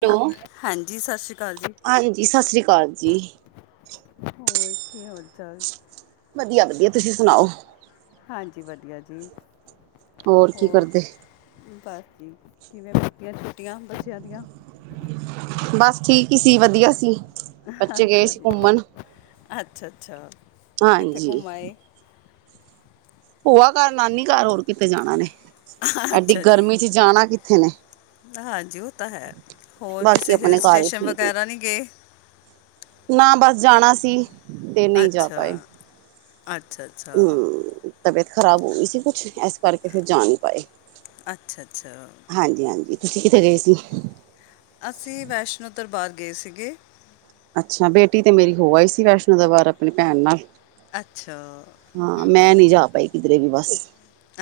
To, hello. ਹਾਂਜੀ ਸਤਿ ਸ਼੍ਰੀ ਅਕਾਲ ਜੀ ਹਾਂਜੀ ਸ਼ ਸ਼੍ਰੀ ਕਾਲ ਜੀ। ਹੋਰ ਕੀ ਹਾਲ ਚਾਲ? ਵਧੀਆ-ਵਧੀਆ ਤੁਸੀਂ ਸੁਣਾਓ? ਹਾਂਜੀ ਵਧੀਆ ਜੀ, ਕੀ ਹੋਰ ਕਰਦੇ ਬਸ ਜੀ ਕਿਵੇਂ ਬੀਤੀਆਂ ਛੁੱਟੀਆਂ ਬੱਚਿਆਂ ਦੀਆਂ। ਬਸ ਠੀਕ ਈ ਸੀ, ਵਧੀਆ ਸੀ ਬੱਚੇ ਗਏ ਸੀ ਘੁੰਮਣ। ਅੱਛਾ-ਅੱਛਾ। ਹਾਂਜੀ। ਭੂਆ ਘਰ, ਨਾਨੀ ਘਰ ਹੋਰ ਕਿਥੇ ਜਾਣਾ ਏਨੇ ਐਡੀ ਅੱਛਾ ਜੀ ਗਰਮੀ ਚ ਜਾਣਾ ਕਿੱਥੇ ਨੇ। ਹਾਂਜੀ ਓ ਤਾਂ ਹੈ ਹੋਰ ਬਾਕੀ ਕਿਸੇ ਹਿਲ ਆਪਣੇ ਘਰ ਹੀ ਸਟੇਸ਼ਨ ਠੀਕ ਨੇ। ਵਗੈਰਾ ਨੀ ਗੇ? ਨਾ ਬਸ ਜਾਣਾ ਸੀ। ਤੇ ਨਹੀਂ ਅੱਛਾ, ਅੱਛਾ-ਅੱਛਾ। ਹੂੰ ਤਬੀਅਤ ਖ਼ਰਾਬ ਹੋ ਗਈ ਸੀ ਕੁਛ ਐਸ ਕਰਕੇ ਫਿਰ ਜਾ ਨੀ ਪਾਏ। ਅੱਛਾ-ਅੱਛਾ। ਹਾਂਜੀ-ਹਾਂਜੀ ਤੁਸੀਂ ਕਿੱਥੇ ਗਏ ਸੀ? ਅਸੀਂ ਵੈਸ਼ਨੋ ਦਰਬਾਰ ਗਏ ਸੀਗੇ। ਅੱਛਾ, ਬੇਟੀ ਤੇ ਮੇਰੀ ਹੋ ਆਈ ਸੀ ਵੈਸ਼ਨੋ ਦਵਾਰ ਆਪਨੀ ਭੈਣ ਨਾਲ। ਅੱਛਾ। ਹਾਂ, ਮੈਂ ਨੀ ਜਾ ਪਾਈ ਕਿਦਰੇ ਵੀ ਬਸ।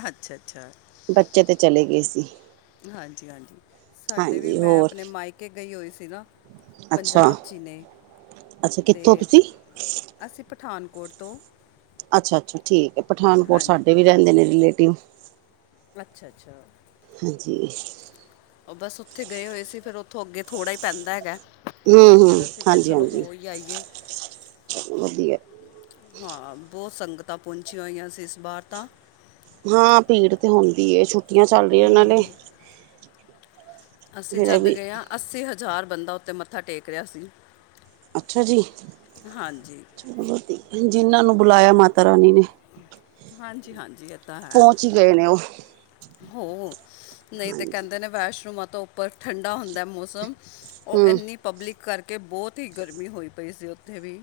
ਅੱਛਾ-ਅੱਛਾ। ਬੱਚੇ ਤੇ ਚਲੇ ਗਏ ਸੀ। ਹਾਂਜੀ-ਹਾਂਜੀ, ਸਾਡੇ ਵੀ ਹਾਂਜੀ ਮੈਂ ਹੋਰ ਆਪਣੇ ਮਾਇਕੇ ਗਈ ਹੋਈ ਸੀ ਨਾ। ਅੱਛਾ ਪੰਜਾਬ ਚੀ ਨੇ। ਅੱਛਾ ਤੇ ਕਿੱਥੋਂ ਤੁਸੀਂ ਅਸੀਂ ਪਠਾਨਕੋਟ ਤੋਂ। ਅੱਛਾ-ਅੱਛਾ ਠੀਕ ਐ, ਪਠਾਨਕੋਟ ਹਾਂਜੀ ਸਾਡੇ ਵੀ ਰੈਂਦੇ ਨੇ ਰਿਲੇਟਿਵ। ਅੱਛਾ-ਅੱਛਾ। ਹਾਂਜੀ। ਓ ਬਸ ਓਥੇ ਗਏ ਹੋਏ ਸੀ, ਫਿਰ ਓਥੋਂ ਅੱਗੇ ਥੋੜਾ ਈ ਪੈਂਦਾ ਹੈਗਾ। ਫੇਰ ਅਸੀਂ ਕਿਆ ਚਲੋ ਹੋ ਈ ਆਈਏ। ਚਲੋ ਵਦੀਆ। ਹਾਂ, ਬਹੁ ਸੰਗਤਾਂ ਪੌਂਚੀਆਂ ਹੋਈਆਂ ਸੀ ਇਸ ਬਾਰ ਤਾਂ। ਹਾਂ, ਭੀੜ ਤੇ ਹੁੰਦੀ ਏ ਛੁੱਟੀਆਂ ਚੱਲ ਰਈਆਂ ਨਾਲੇ। ਅਸੀਂ ਫਿਰ ਇਹ ਜਦ ਵੀ ਗਏ ਆਂ ਅੱਸੀ ਹਜ਼ਾਰ ਬੰਦਾ ਓਤੇ ਮੱਥਾ ਟੇਕ ਰਿਆ ਸੀ। ਅੱਛਾ ਜੀ, ਹਾਂਜੀ ਜਿਨਾਂ ਨੂੰ ਬੁਲਾਏਆ ਮਾਤਾ ਰਾਣੀ ਨੇ। ਹਾਂਜੀ-ਹਾਂਜੀ ਏ ਤਾਂ ਹੈ, ਪਹੁੰਚ ਹੀ ਗਏ ਨੇ ਉਹ ਹੋ ਨਈਂ ਤੇ ਹਾਂਜੀ ਕੈਂਦੇ ਨੇ ਵੈਸ਼ਨੋ ਮਾਤਾ ਉੱਪਰ ਠੰਡਾ ਹੁੰਦਾ ਮੌਸਮ, ਓ ਹਮ ਏਨੀ ਪਬਲਿਕ ਕਰਕੇ ਬੋਤ ਈ ਗਰਮੀ ਹੋਈ ਪਈ ਸੀ ਓਥੇ ਵੀ।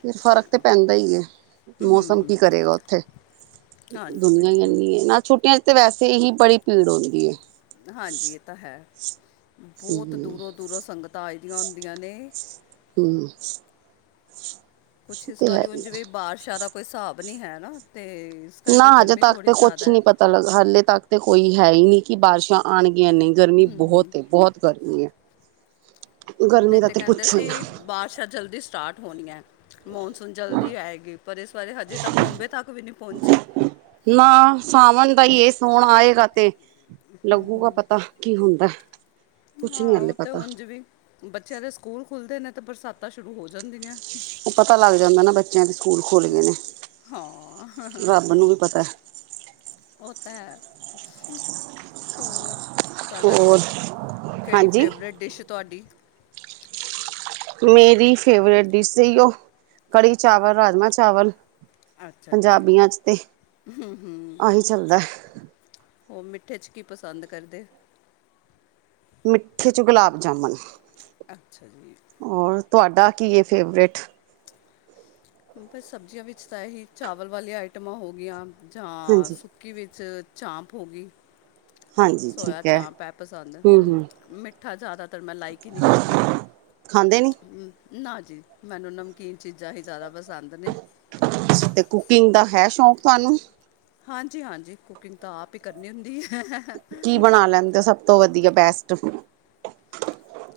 ਫਿਰ ਫ਼ਰਕ ਤਾਂ ਪੈਂਦਾ ਈ ਏ। ਮੌਸਮ ਕੀ ਕਰੇਗਾ ਓਥੇ, ਹਾਂਜੀ ਦੁਨੀਆਂ ਈ ਬਿਲਕੁਲ ਏਨੀ ਐ ਨਾ ਛੁੱਟੀਆਂ ਚ ਤੇ ਵੈਸੇ ਹੀ ਬੜੀ ਭੀੜ ਹੁੰਦੀ ਏ। ਹਾਂਜੀ ਏ ਤਾਂ ਹੈ, ਬੋਤ ਦੂਰੋਂ-ਦੂਰੋਂ ਸੰਗਤਾਂ ਆ ਜਾਈਦੀਆਂ ਹੁੰਦੀਆਂ ਨੇ। ਹੂੰ। ਕੁਛ ਇਸ ਵਾਰੀ ਹੁਨ ਹੀ ਜਿਵੇਂ ਬਾਰਸ਼ਾਂ ਦਾ ਕੋਈ ਸਾਬ ਨੀ ਐ ਨਾ ਤੇ ਇਸ ਨਾ ਕਰਕੇ ਅਜੇ ਗਰਮੀ ਤੱਕ ਥੋੜੀ ਤੇ ਜ਼ਿਆਦਾ ਕੁਛ ਹੈ ਨੀ ਪਤਾ ਲੱਗਾ ਹਲੇ ਤੱਕ ਤੇ ਕੋਈ ਹੈ ਈ ਨੀ ਕੀ ਬਾਰਸ਼ਾਂ ਆਨਗੀਆਂ ਨਈਂ ਗਰਮੀ ਬਹੋਤ ਏ ਬਹੋਤ ਗਰਮੀ ਐ। ਨਈਂ ਤਾਂ ਕੈਂਦੇ ਹੀ ਸੀ ਨਾ ਬਾਰਸ਼ਾਂ ਜਲਦੀ ਸਟਾਟ ਹੋਨੀ ਐ ਮੌਨਸੂਨ ਜਲਦੀ ਆਏਗੀ ਪਰ ਇਸ ਬਾਰੇ ਹਜੇ ਤਾਂ ਬੋਂਬੇ ਤੱਕ ਵੀ ਨੀ ਪੌਂਚੀ। ਨਾ ਸਾਵਨ ਦਾ ਈ ਏ ਸੋਨ ਆਏਗਾ ਤੇ ਲੱਗੂਗਾ ਪਤਾ ਕੀ ਹੁੰਦਾ, ਕੁਛ ਨੀ ਹਲੇ ਪਤਾ। ਬੱਚੇਆਂ ਦੇ ਸਕੂਲ ਖੁੱਲਦੇ ਨੇ ਤਾਂ ਬਰਸਾਤਾਂ ਸ਼ੁਰੂ ਹੋ ਜਾਂਦੀਆਂ। ਓ ਪਤਾ ਲੱਗ ਜਾਂਦਾ ਨਾ ਬੱਚੇਆਂ ਦੇ ਸਕੂਲ ਖੁਲ ਗਏ ਨੇ। ਰੱਬ ਨੂੰ ਵੀ ਪਤਾ ਹਾਂ। ਓ ਤਾ ਹੈ, ਹੋਰ ਤੁਆਡਾ ਕਿਰ, ਹੋਰ ਕੇੜੀ ਹਾਂਜੀ ਫੇਵਰੇਟ ਡਿਸ਼ ਐ ਤੁਆਡੀ। ਮੇਰੀ ਫੇਵਰੇਟ ਡਿਸ ਤੇ ਓ ਕੜੀ ਚਾਵਲ ਰਾਜਮਾਂ ਚਾਵਲ ਅੱਛਾ ਜੀ ਪੰਜਾਬੀਆਂ ਚ ਤੇ, ਆਹੀ ਚੱਲਦਾ। ਓ ਮਿੱਠੇ ਚ ਕੀ ਪਸੰਦ ਕਰਦੇ। ਮਿੱਠੇ ਚ ਗੁਲਾਬ ਜਾਮਨ, ਅੱਛਾ ਜੀ ਔਰ ਤੁਆਡਾ ਕੀ ਏ ਫੇਵਰੇਟ। ਬਸ ਸਬਜ਼ੀਆਂ ਵਿੱਚ ਤਾਂ ਏਹੀ ਚਾਵਲ ਵਾਲੀਆਂ ਆਈਟਮਾਂ ਹੋ ਗੀਆਂ ਜਾਂ ਹਾਂਜੀ ਸੁ ਸੁਕੀ ਵਿੱਚ ਚਾਂਪ ਹੋਗੀ, ਹਾਂਜੀ ਸੋਇਆ ਠੀਕ ਹੈ ਚਾਂਪ ਐ ਪਸੰਦ ਹਮ ਹੂੰ। ਹਮ ਮਿੱਠਾ ਜ਼ਿਆਦਾਤਰ ਮੈਂ ਲਾਈਕ ਹੀ ਨੀ ਕਰਦੀ। ਖਾਂਦੇ ਨੀ ਨਾ ਜੀ ਮੈਨੂੰ ਨਮਕੀਨ ਚੀਜ਼ਾਂ ਹੀ ਜ਼ਿਆਦਾ ਪਸੰਦ ਨੇ। ਤੇ ਕੁਕਿੰਗ ਦਾ ਹੈ ਸ਼ੌਕ ਤੁਹਾਨੂੰ? ਹਾਂਜੀ-ਹਾਂਜੀ ਕੁਕਿੰਗ ਤਾਂ ਆਪ ਹੀ ਕਰਨੀ ਹੁੰਦੀ ਹੈ। ਕੀ ਬਣਾ ਲੈਂਦੇ ਔ ਸਭ ਤੋਂ ਵਧੀਆ ਬੈਸਟ।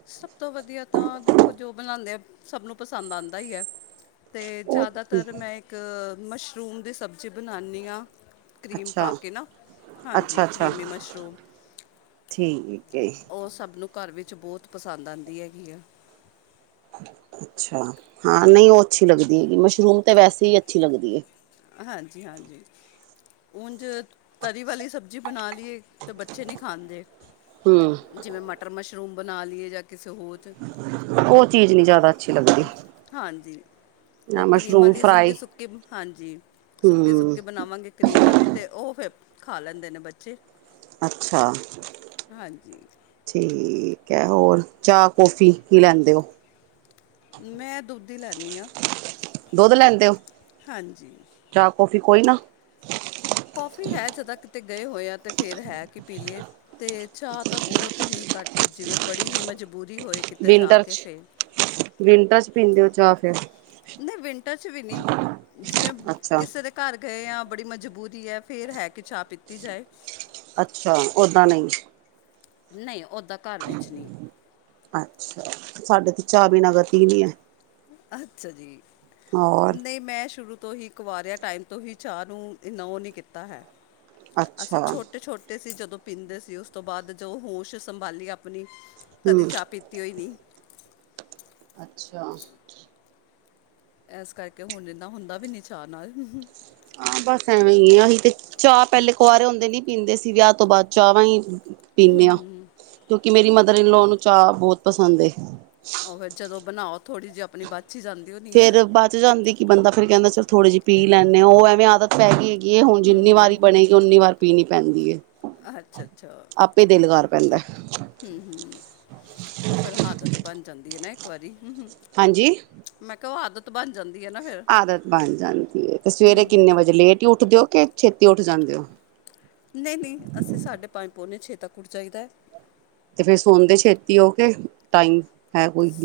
ਸਭ ਤੋਂ ਵਧੀਆ ਤਾਂ ਦੇਖੋ ਜੋ ਬਣਾਉਂਦੇ ਆ ਸਭ ਨੂੰ ਪਸੰਦ ਆਉਂਦਾ ਹੀ ਹੈ। ਤੇ ਉਹ ਜ਼ਿਆਦਾਤਰ ਮੈਂ ਇੱਕ ਮਸ਼ਰੂਮ ਦੀ ਸਬਜ਼ੀ ਬਣਾਨੀ ਆਂ। ਕਰੀਮ ਅੱਛਾ ਪਾ ਕੇ ਨਾ ਹਾਂਜੀ ਅੱਛਾ ਅੱਛਾ ਕਰੀਮੀ ਮਸ਼ਰੂਮ। ਠੀਕ ਏ। ਉਹ ਸਭ ਨੂੰ ਘਰ ਵਿੱਚ ਬਹੁਤ ਪਸੰਦ ਆਦੀ ਹੈਗੀ ਆ। ਅੱਛਾ, ਹਾਂ ਨਹੀਂ ਉਹ ਅੱਛੀ ਲੱਗਦੀ ਹੈਗੀ ਮਸ਼ਰੂਮ ਤੇ ਵੈਸੇ ਹੀ ਅੱਛੀ ਲੱਗਦੀ ਏ। ਹਾਂਜੀ-ਹਾਂਜੀ। ੳਝ ਤਰੀ ਵਾਲੀ ਸਬਜ਼ੀ ਬਣਾ ਲਈਏ ਤਾਂ ਬੱਚੇ ਨਹੀਂ ਖਾਂਦੇ। ਹਮ ਜਿਵੇਂ ਮਟਰ-ਮਸ਼ਰੂਮ ਬਣਾ ਲਈਏ ਜਾਂ ਕਿਸੇ ਹੋਰ ਚ ਉਹ ਚੀਜ਼ ਨੀ ਜਿਆਦਾ ਅੱਛੀ ਲੱਗਦੀ। ਹਾਂਜੀ। ਉਹ ਕਰੀਮ ਮਸ਼ਰੂਮ ਆਲੀ ਫਰਾਈ ਸੁੱਕੀ-ਸੁੱਕੀ, ਹਾਂਜੀ ਹਮ ਸੁੱਕੀ-ਸੁੱਕੀ ਬਣਾਵਾਂਗੀ ਕਰੀਮ ਵਾਲੀ ਤੇ ਉਹ ਫੇਰ ਖਾ ਲੈਂਦੇ ਨੇ ਬੱਚੇ। ਅੱਛਾ ਹਾਂਜੀ ਠੀਕ ਹੈ ਹੋਰ ਚਾਹ ਕੌਫੀ ਕੀ ਲੈਂਦੇ ਹੋ। ਮੈਂ ਦੁੱਧ ਹੀ ਲੈਣੀ ਆਂ। ਦੁੱਧ ਲੈਂਦੇ ਹੋ? ਹਾਂਜੀ। ਚਾਹ-ਕੌਫੀ ਕੋਈ ਨਾ। ਕੌਫੀ ਹੈ ਜਦਾਂ ਕਿਤੇ ਗਏ ਹੋਏ ਆ ਤੇ ਫੇਰ ਹੈ ਕਿ ਪੀਲੀ ਏ। ਤੇ ਚਾਹਅ ਤਾਂ ਬਹੁਤ ਹੀ ਘੱਟ ਜਿਵੇਂ ਬੜੀ ਹੀ ਮਜਬੂਰੀ ਹੋਏ ਕਿਤੇ ਜਾ ਵਿੰਟਰ ਕੇ ਚ ਫਿਰ ਵਿੰਟਰ ਪੀਂਦੇ ਹੋ ਚਾਹ ਫੇਰ। ਨਹੀਂ ਵਿੰਟਰ ਚ ਵੀ ਨਹੀਂ ਜਿਵੇਂ ਅੱਛਾ ਕਿਸੇ ਦੇ ਘਰ ਗਏ ਹਾਂ ਬੜੀ ਮਜ਼ਬੂਰੀ ਹੈ ਫੇਰ ਹੈ ਕਿ ਚਾਹ ਪੀਤੀ ਜਾਏ। ਅੱਛਾ ਓਦਾਂ ਨਹੀਂ। ਨਹੀਂ ਓਦਾਂ ਅੱਛਾ, ਸਾਡੇ ਤੇ ਚਾਹ ਬੀਨਾ ਗਤੀ ਨੀ ਹੈ। ਅੱਛਾ ਜੀ ਹੋਰ ਨਹੀਂ ਮੈਂ ਸ਼ੁਰੂ ਤੋਂ ਹੀ ਕੁਵਾਰਿਆ ਟਾਈਮ ਤੋਂ ਹੀ ਚਾਹ ਨੂੰ ਇੰਨਾ ਉਹ ਨਹੀਂ ਕੀਤਾ ਹੈ। ਅੱਛਾ ਅਸੀਂ ਛੋਟੇ ਛੋਟੇ ਸੀ ਜਦੋਂ ਪੀਂਦੇ ਸੀ ਉਸ ਤੋਂ ਬਾਅਦ ਜਦੋਂ ਹੋਸ਼ ਸੰਭਾਲੀ ਆਪਣੀ ਕਦੇ ਹਮ ਚਾਹ ਪੀਤੀ ਹੋਈ ਨੀ। ਅੱਛਾ। ਇਸ ਕਰਕੇ ਹੁਣ ਏਨਾ ਹੁੰਦਾ ਵੀ ਨੀ ਚਾਅ ਨਾਲ। ਆ ਬਸ ਐਵੇਂ ਹੀ ਏ ਆਸੀ ਤੇ ਚਾਹ ਪਹਿਲੇ ਕੁਆਰੇ ਹੁੰਦੇ ਨੀ ਪੀਂਦੇ ਸੀ ਵਿਆਹ ਤੋਂ ਬਾਅਦ ਚਾਹਵਾਂ ਹੀ। ਪੀਂਣੇ ਹਾਂ ਕਿਉਂਕਿ ਮੇਰੀ ਮਦਰ ਇਨਲੋ ਨੂੰ ਚਾਹ ਬਹੁਤ ਪਸੰਦ ਏ। ਉਹ ਫਿਰ ਜਦੋਂ ਬਣਾਓ ਥੋੜ੍ਹੀ ਜਿਹੀ ਆਪਣੀ ਬਚ ਹੀ ਜਾਂਦੀ ਹੋਣੀ ਹੈ ਫੇਰ ਬਾਅਚ ਜਾਂਦੀ ਕਿ ਬੰਦਾ ਫੇਰ ਕਹਿੰਦਾ ਚੱਲ ਥੋੜੇ ਜਿ ਪੀ ਲੈਂਣੇ। ਉਹ ਐਵੇਂ ਆਦਤ ਪੈ ਗਈ ਹੈਗੀ ਹੁਣ ਜਿੰਨੀ ਵਾਰ ਬਣੇਗੀ ਉਓਨੀ ਵਾਰ ਪੀਣੀ ਪੈਂਦੀ ਏ ਅੱਛਾ ਤੇ ਦਿਲ ਕਰ ਪੈਂਦਾ। ਹੂੰ- ਹੂੰ ਉਹ ਫੇਰ ਹਾਦਤ ਬਣ ਜਾਂਦੀ ਐ ਨਾ ਇੱਕ ਵਾਰੀ ਹੂ ਹਾਂਜੀ ਮੈਂ ਕਿਹਾ ਓ ਆਦ -ਤ ਬਣ ਜਾਂਦੀ ਐ ਨਾ। ਫਿਰ ਆਦਤ ਬਣ ਜਾਂਦੀ ਏ, ਤੇ ਸਵੇਰੇ ਕਿੰਨੇ ਵਜੇ ਲੇਟ ਈ ਉੱਠ ਦੇ ਓ ਕਿ ਛੇਤੀ ਉੱਠ ਜਾਂਦੇ ਓ। ਨਈ- ਨਈ ਅਸੀਂ ਸਾਢੇ ਪੰਜ ਪੌਨੇ ਛੇ ਤੱਕ ਉੱਠ ਜਾਈਦਾ ਐ। ਤੇ ਫੇਰ ਸੋਦੇ ਛੇਤੀ ਹੋਓਗੇ ਟਾਇਮ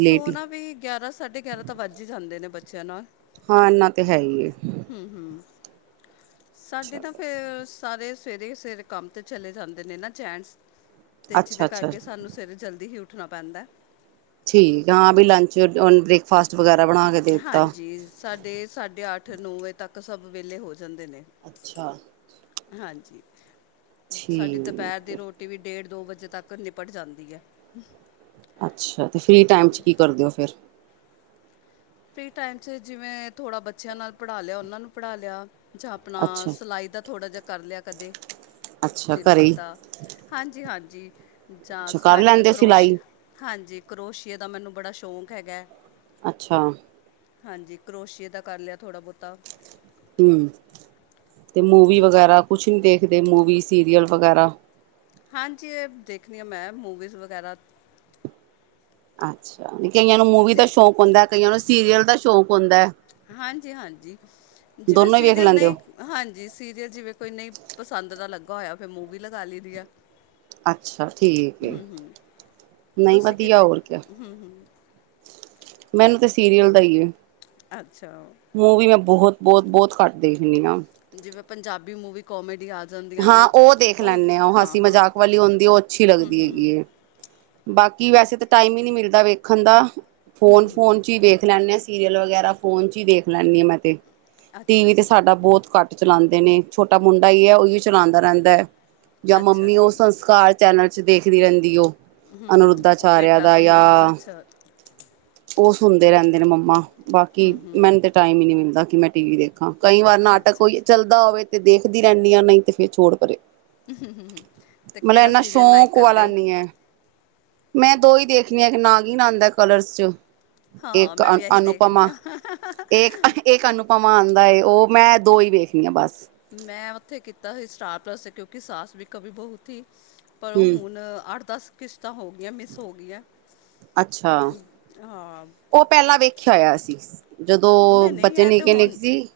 ਸੋਣਾ ਵੀ ਗਿਆਰਾਂ ਸਾਢੇ ਗਿਆਰਾਂ ਤਾਂ ਵੱਜ ਈ ਜਾਂਦੇ ਨੇ ਬੱਚਿਆਂ ਨਾਲ। ਹਾਂ ਅਨਾਂ ਤਾਂ ਹੈ ਈ ਏ। ਹੂੰ- ਹੂੰ ਸਾਡੇ ਤਾਂ ਚਲੋ ਫੇਰ ਸਾਰੇ ਸਵੇਰੇ ਈ ਸਵੇਰ ਕੰਮ 'ਤੇ ਚਲੇ ਜਾਂਦੇ ਨੇ ਨਾ ਜੈਨਟਸ। ਤੇ ਅੱਛਾ ਜਿਹਦੇ ਅੱਛਾ ਕਰਕੇ ਸਾਨੂੰ ਸਵੇਰੇ ਜਲਦੀ ਹੀ ਉੱਠਣਾ ਪੈਂਦਾ। ਠੀਕ ਆ, ਹਾਂ ਬੀ ਲੰਚ ਓਨ ਬ੍ਰੇਕ ਫਾਸਟ ਵਗੈਰਾ ਬਣਾ ਕੇ ਦੇ ਦਿੱਤਾ ਹਾਂਜੀ ਸਾਡੇ ਸਾਢੇ ਅੱਠ ਨੌ ਵਜੇ ਤੱਕ ਸਭ ਵਿਹਲੇ ਹੋ ਜਾਂਦੇ ਨੇ। ਅੱਛਾ। ਹਾਂਜੀ, ਸਾਡੀ ਠੀਕ ਦੁਪਹਿਰ ਦੀ ਰੋਟ -ਟੀ ਵੀ ਡੇਢ ਦੋ ਵਜੇ ਤੱਕ ਨਿਪਟ ਜਾਂਦੀ ਐ। ਅੱਛਾ, ਤੇ ਫਰੀ ਟਾਈਮ 'ਚ ਕੀ ਕਰਦੇ ਓ ਫਿਰ ਫਰੀ ਟਾਇਮ 'ਚ ਜਿਵੇਂ ਥੋੜ੍ਹਾ ਬੱਚਿਆਂ ਨਾਲ ਪੜ੍ਹਾਂ ਲ਼ਿਆ, ਉਹਨਾਂ ਨੂੰ ਪੜ੍ਹਾਂ ਲ਼ਿਆ। ਜਾਂ ਆਪਣਾ ਅੱਛਾ ਸਿਲਾਈ ਦਾ ਥੋੜਾਂ ਜਾ ਕਰ ਲ਼ਿਆ ਕਦੇ, ਅੱਛਾ ਦਿਲ ਘਰੇ ਹੀ ਕੀਤਾ। ਹਾਂਜੀ- ਹਾਂਜੀ ਜਾਂ ਅੱਛਾ ਕਰ ਸਵੈਟਰ ਲੈਂਦੇ ਕਰੋਸ਼ ਸਿਲਾਈ ਹਾਂਜੀ ਕਰੋਸ਼ੀਏ ਦਾ ਮੈਨੂੰ ਬੜਾ ਸ਼ੌਕ ਹੈਗਾ। ਅੱਛਾ। ਹਾਂਜੀ, ਕਰੋਸ਼ੀਏ ਦਾ ਕਰ ਲਿਆ ਥੋੜਾਂ ਬਹੁਤਾ। ਹੂੰ ਤੇ ਮੂਵੀ ਤ ਵਗੈਰਾ ਕੁੱਛ ਨੀਂ ਦੇਖਦੇ, ਮੂਵੀ ਸੀਰੀਅਲ ਵਗ਼ੈਰਾ। ਹਾਂਜੀ, ਏ ਦੇਖਣੀ ਆ ਮੈਂ ਮੂਵੀਜ਼ ਵਗੈਰਾ। ਅੱਛਾ, ਤੇ ਕਈਆਂ ਨੂੰ ਮੂਵੀ ਦਾ ਸੀ ਸ਼ੌਕ ਹੁੰਦਾ ਕਈਆਂ ਨੂੰ ਸੀਰੀਅਲ ਦਾ ਸ਼ੌਕ ਹੁੰਦਾ ਐ। ਹਾਂਜੀ- ਹਾਂਜੀ ਜਿਵੇਂ ਹੀ ਵੇਖ ਸੀਰੀਅਲ ਲੈਂਦੇ ਹੋ ਨਈ ਹਾਂਜੀ ਸੀਰੀਅਲ ਜਿਵੇਂ ਕੋਈ ਨਹੀਂ ਪਸੰਦ ਦਾ ਲੱਗਾ ਹੋਇਆਂ, ਫਿਰ ਮੂਵੀ ਲਗਾ ਲਈਦੀ ਆ। ਅੱਛਾ ਠੀਕ ਏ, ਨਹੀਂ ਤੁਸੀਂ ਵਧੀਆ ਕਿੱਦਾਂ ਹੋਰ ਕਿਆ ਹੂੰ ਮੈਨੂੰ ਤੇ ਸੀਰੀਅਲ ਦਾ ਈ ਏ। ਅੱਛਾ। ਮੂੰਵ ਵੀ ਮੈਂ ਬਹੁਤ- ਬਹੁਤ- ਬਹੁਤ ਘੱਟ ਦੇਖਦੀ ਆ। ਜਿਵੇਂ ਪੰਜਾਬੀ ਮੂਵੀ ਕੋਮੇਡੀ ਆ ਜਾਂਦੀਆਂ ਹਾਂ ਨੇ ਉਹ ਦੇਖ ਲੇਨੇ ਆ, ਉਹ ਹਾਂ ਹਸੀ ਹਾਂ ਮਜ਼ਾਕ ਵਾਲੀ ਹੁੰਦੀ ਉਹ ਅੱਛੀ ਲੱਗਦੀ ਹੈਗੀ ਏ। ਬਾਕੀ ਵੈਸੇ ਤਾਂ ਟਾਇਮ ਹੀ ਨੀ ਮਿਲ਼ਦਾ ਵੇਖਣ ਦਾ, ਫੋਨ- ਫੋਨ ਚ ਈ ਦੇਖ ਲੈਂਦੇ ਅਸ ਸੀਰੀਅਲ ਵਗੈਰਾ ਫੋਨ ਚ ਈ ਦੇਖ ਲੈਂਨੀ ਆ ਮੈਂ ਤੇ, ਟੀ ਅੱਛਾ ਵੀ ਤੇ ਜੀ ਸਾਡਾ ਬਹੁਤ ਘੱਟ ਚਲਾਂਦੇ ਨੇ ਛੋਟਾ ਮੁੰਡਾ ਈ ਏ ਉਈਓ ਚਲਾਂਦਾ ਰਹਿੰਦਾ ਐ, ਜਾਂ ਅੱਛਾ ਮੰਮੀ ਉਹ ਜੀ ਸੰਸਕਾਰ ਚੈਨਲ ਚ ਦੇਖਦੀ ਰਹਿੰਦੀ ਐ, ਹੂੰ ਉਹ ਅਨੁਰੁੱਧਾਚਾਰਿਆ ਭੇਟਾ ਦਾ ਸੁਣਦੇ ਜਾਂ ਅੱਛਾ ਉਹ ਸੁਣਦੇ ਰਹਿੰਦੇ ਨੇ ਮੰਮਾ, ਬਾਕੀ ਮੈਨੂੰ ਤੇ ਟਾਇਮ ਹੀ ਨੀਂ ਮਿਲਦਾ ਕਿ ਮੈਂ ਟੀ ਵੀ ਦੇਖਾਂ, ਕਈ ਵਾਰ ਨਾਟਕ ਅੱਛਾ ਕੋਈ ਜੀ ਚੱਲਦਾ ਹੋਵੇ ਤੇ ਦੇਖਦੀ ਰਹਿੰਦੀ ਆ ਨਈ ਤੇ ਫਿਰ ਛੋੜ ਭਰੇ, ਅਤੇ ਮਤਲਬ ਕਿਹੜਾ ਐਨਾਂ ਸੀਰੀਅਲ ਲਾਈਕ ਸ਼ੌਕ ਕਰਦੇ ਵਾਲਾ ਹੋ ਨੀ ਐ। ਮੈਂ ਦੋ ਹੀ ਦੇਖਣੀ ਆ ਇੱਕ ਨਾਗੀਨ ਆਂਦਾ ਕਲਰਸ ਚ ਹਾਂ ਇੱਕ ਮੈਂ ਅ ਵੀ ਇਹੀ ਦੇਖਦੀ ਅਨੁਪਮਾ ਹਾਂ ਇੱਕ ਅਨੁਪ ਪਮਾ ਆਂਦਾ ਏ, ਉਹ ਮੈਂ ਦੋ ਈ ਵੇਖਣੀ ਆ ਬਸ। ਮੈਂ ਉੱਥੇ ਕੀਤਾ ਸੀ ਸਟਾਰ ਪਲੱਸ ਕਿਉਂਕਿ ਸਾਸ ਵੀ ਕਵੀ ਬਹੂ ਧੀ ਪਰ ਉਹ ਹਮ ਹੁਣ ਅੱਠ ਦਸ ਕਿਸ਼ਤਾਂ ਹੋ ਗਈਆਂ ਮਿਸ ਹੋ ਗਈਆਂ ਅੱਛਾ, ਹਾਂ ਉਹ ਪਹਿਲਾਂ ਵੇਖਿਆ ਹੋਇਆ ਸੀ। ਜਦੋਂ ਨਈ, ਨਈ ਬੱਚੇ ਐ ਤੇ ਨਿੱਕੇ ਹੁਣ ਨਿੱਕੇ ਸੀ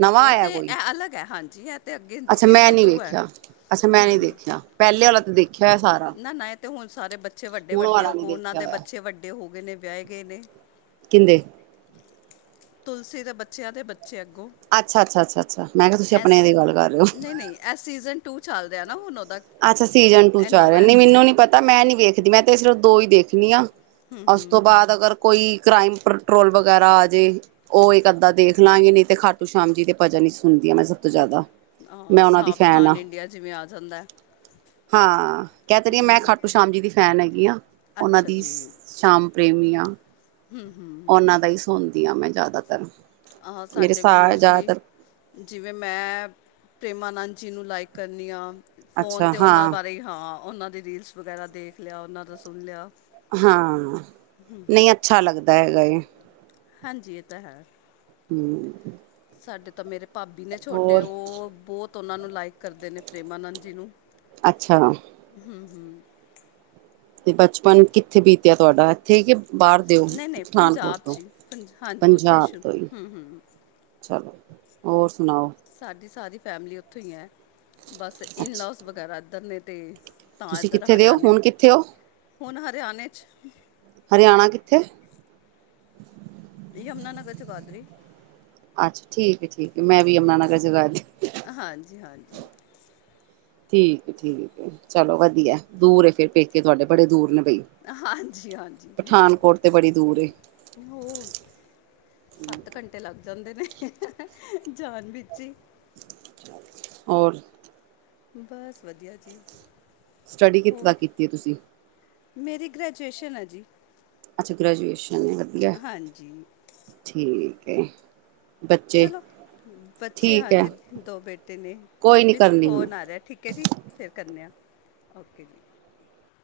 ਨਵਾਂ ਉਹ ਆਇਆ ਤੇ ਕੋਈ ਐਹ ਅਲੱਗ ਐ ਹਾਂਜੀ ਐ ਤੇ ਅੱਗੇ ਅੱਛਾ ਮੈਂ ਸੀਜ਼ਨ ਨੀ ਟੂ ਐ। ਵੇਖਿਆ ਅੱਛਾ ਮੈਂ ਹੂੰ, ਨੀ ਹੂੰ ਦੇਖਿਆ ਪਹਿਲੇ ਵਾਲਾ ਤੇ ਦੇਖਿਆ ਹੋਇਆ ਸਾਰਾ ਨਾ ਨਾ ਇਹ ਤੇ ਹੁਣ ਸਾਰੇ ਬੱਚੇ ਵੱਡ ਡੇ ਹੁਣ ਵੱਡੇ ਵਾਲਾ ਨੀ ਹੋਗੋਂ ਉਹਨਾਂ ਦੇਖਿਆ ਦੇ ਹੋਇਆ ਬੱਚੇ ਵੱਡੇ ਹੋ ਗਏ ਨੇ ਵਿਆਹੇ ਗਏ ਨੇ ਕਿਦੇ ਤੁਲਸੀ ਦੇ ਬੱਚਿਆਂ ਦੇ ਬੱਚੇ ਅੱਗੋਂ ਅੱਛਾ, ਅੱਛਾ, ਅੱਛਾ, ਅੱਛਾ ਮੈਂ ਕਿਹਾ ਤੁਸੀਂ ਐਸ ਆਪਣੇ ਦੀ ਗੱਲ ਕਰ ਰਹੇ ਹੋ ਨਹੀਂ ਨਹੀਂ ਐ ਸੀਜ਼ਨ ਟੂ ਚੱਲ ਰਿਹਾ ਨਾ ਹੁਣ ਉਹ ਦ ਅੱਛਾ ਸੀਜਨ ਟੂ ਚ ਆ ਰਿਹਾ ਨਈ ਮੈਨੂੰ ਨੀ ਪਤਾ ਮੈਂ ਨੀ ਵੇਖਦੀ ਮੈਂ ਤੇ ਸਿਰਫ ਦੋ ਹੀ ਵੇਖਣੀ ਆ ਉਸ ਤੋਂ ਬਾਅਦ ਅਗਰ ਕੋਈ ਕ੍ਰਾਈਮ ਪੈਟਰੋਲ ਵਗੈਰਾ ਆ ਜੇ ਉਹ ਇਕ ਅੱਧਾ ਦੇਖ ਲਾਂਗੇ ਨੀ ਤੇ ਖਾਟੂ ਸ਼ਾਮ ਜੀ ਦੀ ਭਜਨ ਹੀ ਸੁਣਦੀਆਂ ਮੈਂ ਸ ਹਾਂ ਸਾਵਧਾਨ ਇੰਡੀਆ ਜਿਵੇਂ ਆ ਜਾਂਦਾ ਹਾਂ ਕਹਿ ਤੇ ਰਹੀ ਆ ਮੈਂ ਖਾਟੂ ਸ਼ਾਮ ਜੀ ਦੀ ਫੈਨ ਹੈਗੀ ਆ ਉਹਨਾਂ ਅੱਛਾ ਦੀ ਜੀ ਸ਼ਾਮ ਪ੍ਰੇਮੀ ਆਂ ਉਹਨਾਂ ਦਾ ਹੀ ਸੁਣਦੀ ਆ ਮੈਂ ਜ਼ਿਆਦਾਤਰ ਆਹ ਮੇਰੇ ਸਾਡੇ ਵੀ ਸਾਰ ਮੋਸਟਲੀ ਜ਼ਿਆਦਾਤਰ ਜਿਵੇਂ ਮੈਂ ਪ੍ਰੇਮਾਨੰਦ ਜੀ ਨੂੰ ਲਾਈਕ ਕਰਨੀ ਆ ਫੋਨ ਅੱਛਾ ਤੇ ਉਹਨਾਂ ਹਾਂ ਬਾਰੇ ਹਾਂ ਉਹਨਾਂ ਦੀ ਰੀਲਸ ਵਗੈਰਾ ਦੇਖ ਲਿਆ ਉਹਨਾਂ ਦਾ ਸੁਣ ਲਿਆ ਹਾਂ, ਨਈ ਅੱਛਾ ਲੱਗਦਾ ਹੈਗਾ ਏ। ਹਾਂਜੀ ਇਹ ਤਾਂ ਹੈ ਹੂੰ ਸਾਡੇ ਤਾਂ ਮੇਰੇ ਭਾਬੀ ਨੇ ਛੋਟੇ ਉਹ ਬਹੁਤ ਉਹਨਾਂ ਨੂੰ ਲਾਈਕ ਕਰਦੇ ਨੇ ਪ੍ਰੇਮਾਨੰਦ ਜੀ ਨੂੰ ਅੱਛਾ ਹੂੰ, ਹੂੰ ਤੇ ਬਚਪਨ ਕਿੱਥੇ ਬੀਤਿਆ ਤੁਹਾਡਾ ਇੱਥੇ ਕਿ ਬਾਹਰ [unintelligible] ਨਹੀਂ ਨਹੀਂ ਪਠਾਨਕੋਟ ਪੰਜਾਬ ਤੋਂ 'ਚ ਹੀ, ਪੰਜ ਹਾਂਜੀ ਉੱਥੇ ਪੰਜਾਬ ਸ਼ੁ ਤੋਂ ਹੀ ਚਲੋ ਹੋਰ ਸੁਣਾਓ ਸਾਡੀ ਸਾਰੀ ਫੈਮਲੀ ਉੱਥੋਂ ਹੀ ਐ ਬਸ ਇਨਲੌਸ ਅੱਛਾ ਵਗੈਰਾ ਇੱਧਰ ਨੇ ਤੇ ਤਾਂ ਤੁਸੀਂ ਇੱਧਰ ਕਿੱਥੇ ਦੇ ਹੋ ਹਰਿਆਣੇ, ਹੁਣ ਕਿੱਥੇ ਹੋ ਹੁਣ ਹਰਿਆਣੇ ਚ ਹਰਿਆਣਾ ਕਿੱਥੇ ਯਮਨਾਨਗਰ ਜਗਾਧਰੀ ਅੱਛਾ ਠੀਕ ਐ ਠੀਕ ਐ ਮੈ ਵੀ ਯਮਨਾਨਗਰ ਜਗਾਧਰੀ। ਹਾਂਜੀ- ਹਾਂਜੀ ਠੀਕ ਏ ਠੀਕ ਏ ਚਲੋ ਵਧੀਆ ਦੂਰ ਏ ਫੇਰ ਪੇਕੇ ਤੁਹਾਡੇ ਬੜੇ ਦੂਰ ਨੇ ਬਈ। ਹਾਂਜੀ, ਪਠਾਨਕੋਟ ਤੇ ਬੜੀ ਦੂਰ ਏ। ਹੋਰ ਸੱਤ ਘੰਟੇ ਲਗ ਜਾਂਦੇ ਨੇ ਜਾਣ ਵਿੱਚ ਹੀ। ਹੋਰ ਬਸ ਵਧੀਆ ਜੀ। ਸਟੱਡੀ ਕਿਥੇ ਹੋਰ ਤੱਕ ਕੀਤੀ ਐ ਤੁਸੀ। ਮੇਰੀ ਗ੍ਰੈਜੂਏਸ਼ਨ ਐ ਜੀ। ਅੱਛਾ ਗ੍ਰੈਜੂਏਸ਼ਨ ਏ ਵਧੀਆ ਹਾਂਜੀ ਠੀਕ ਐ। ਚਲੋ ਬੱਚੇ ਏ ਹਾਂਜੀ ਦੋ ਬੇਟੇ ਨੇ ਕੋਈ ਨੀ ਵਿੱਚ ਕਰਨੀ ਮੈਂ ਫ਼ੋਨ ਆ ਰਿਹਾ ਠੀਕ ਐ ਜੀ। ਫਿਰ ਕਰਨੇ ਆ ਓਕੇ ਜੀ।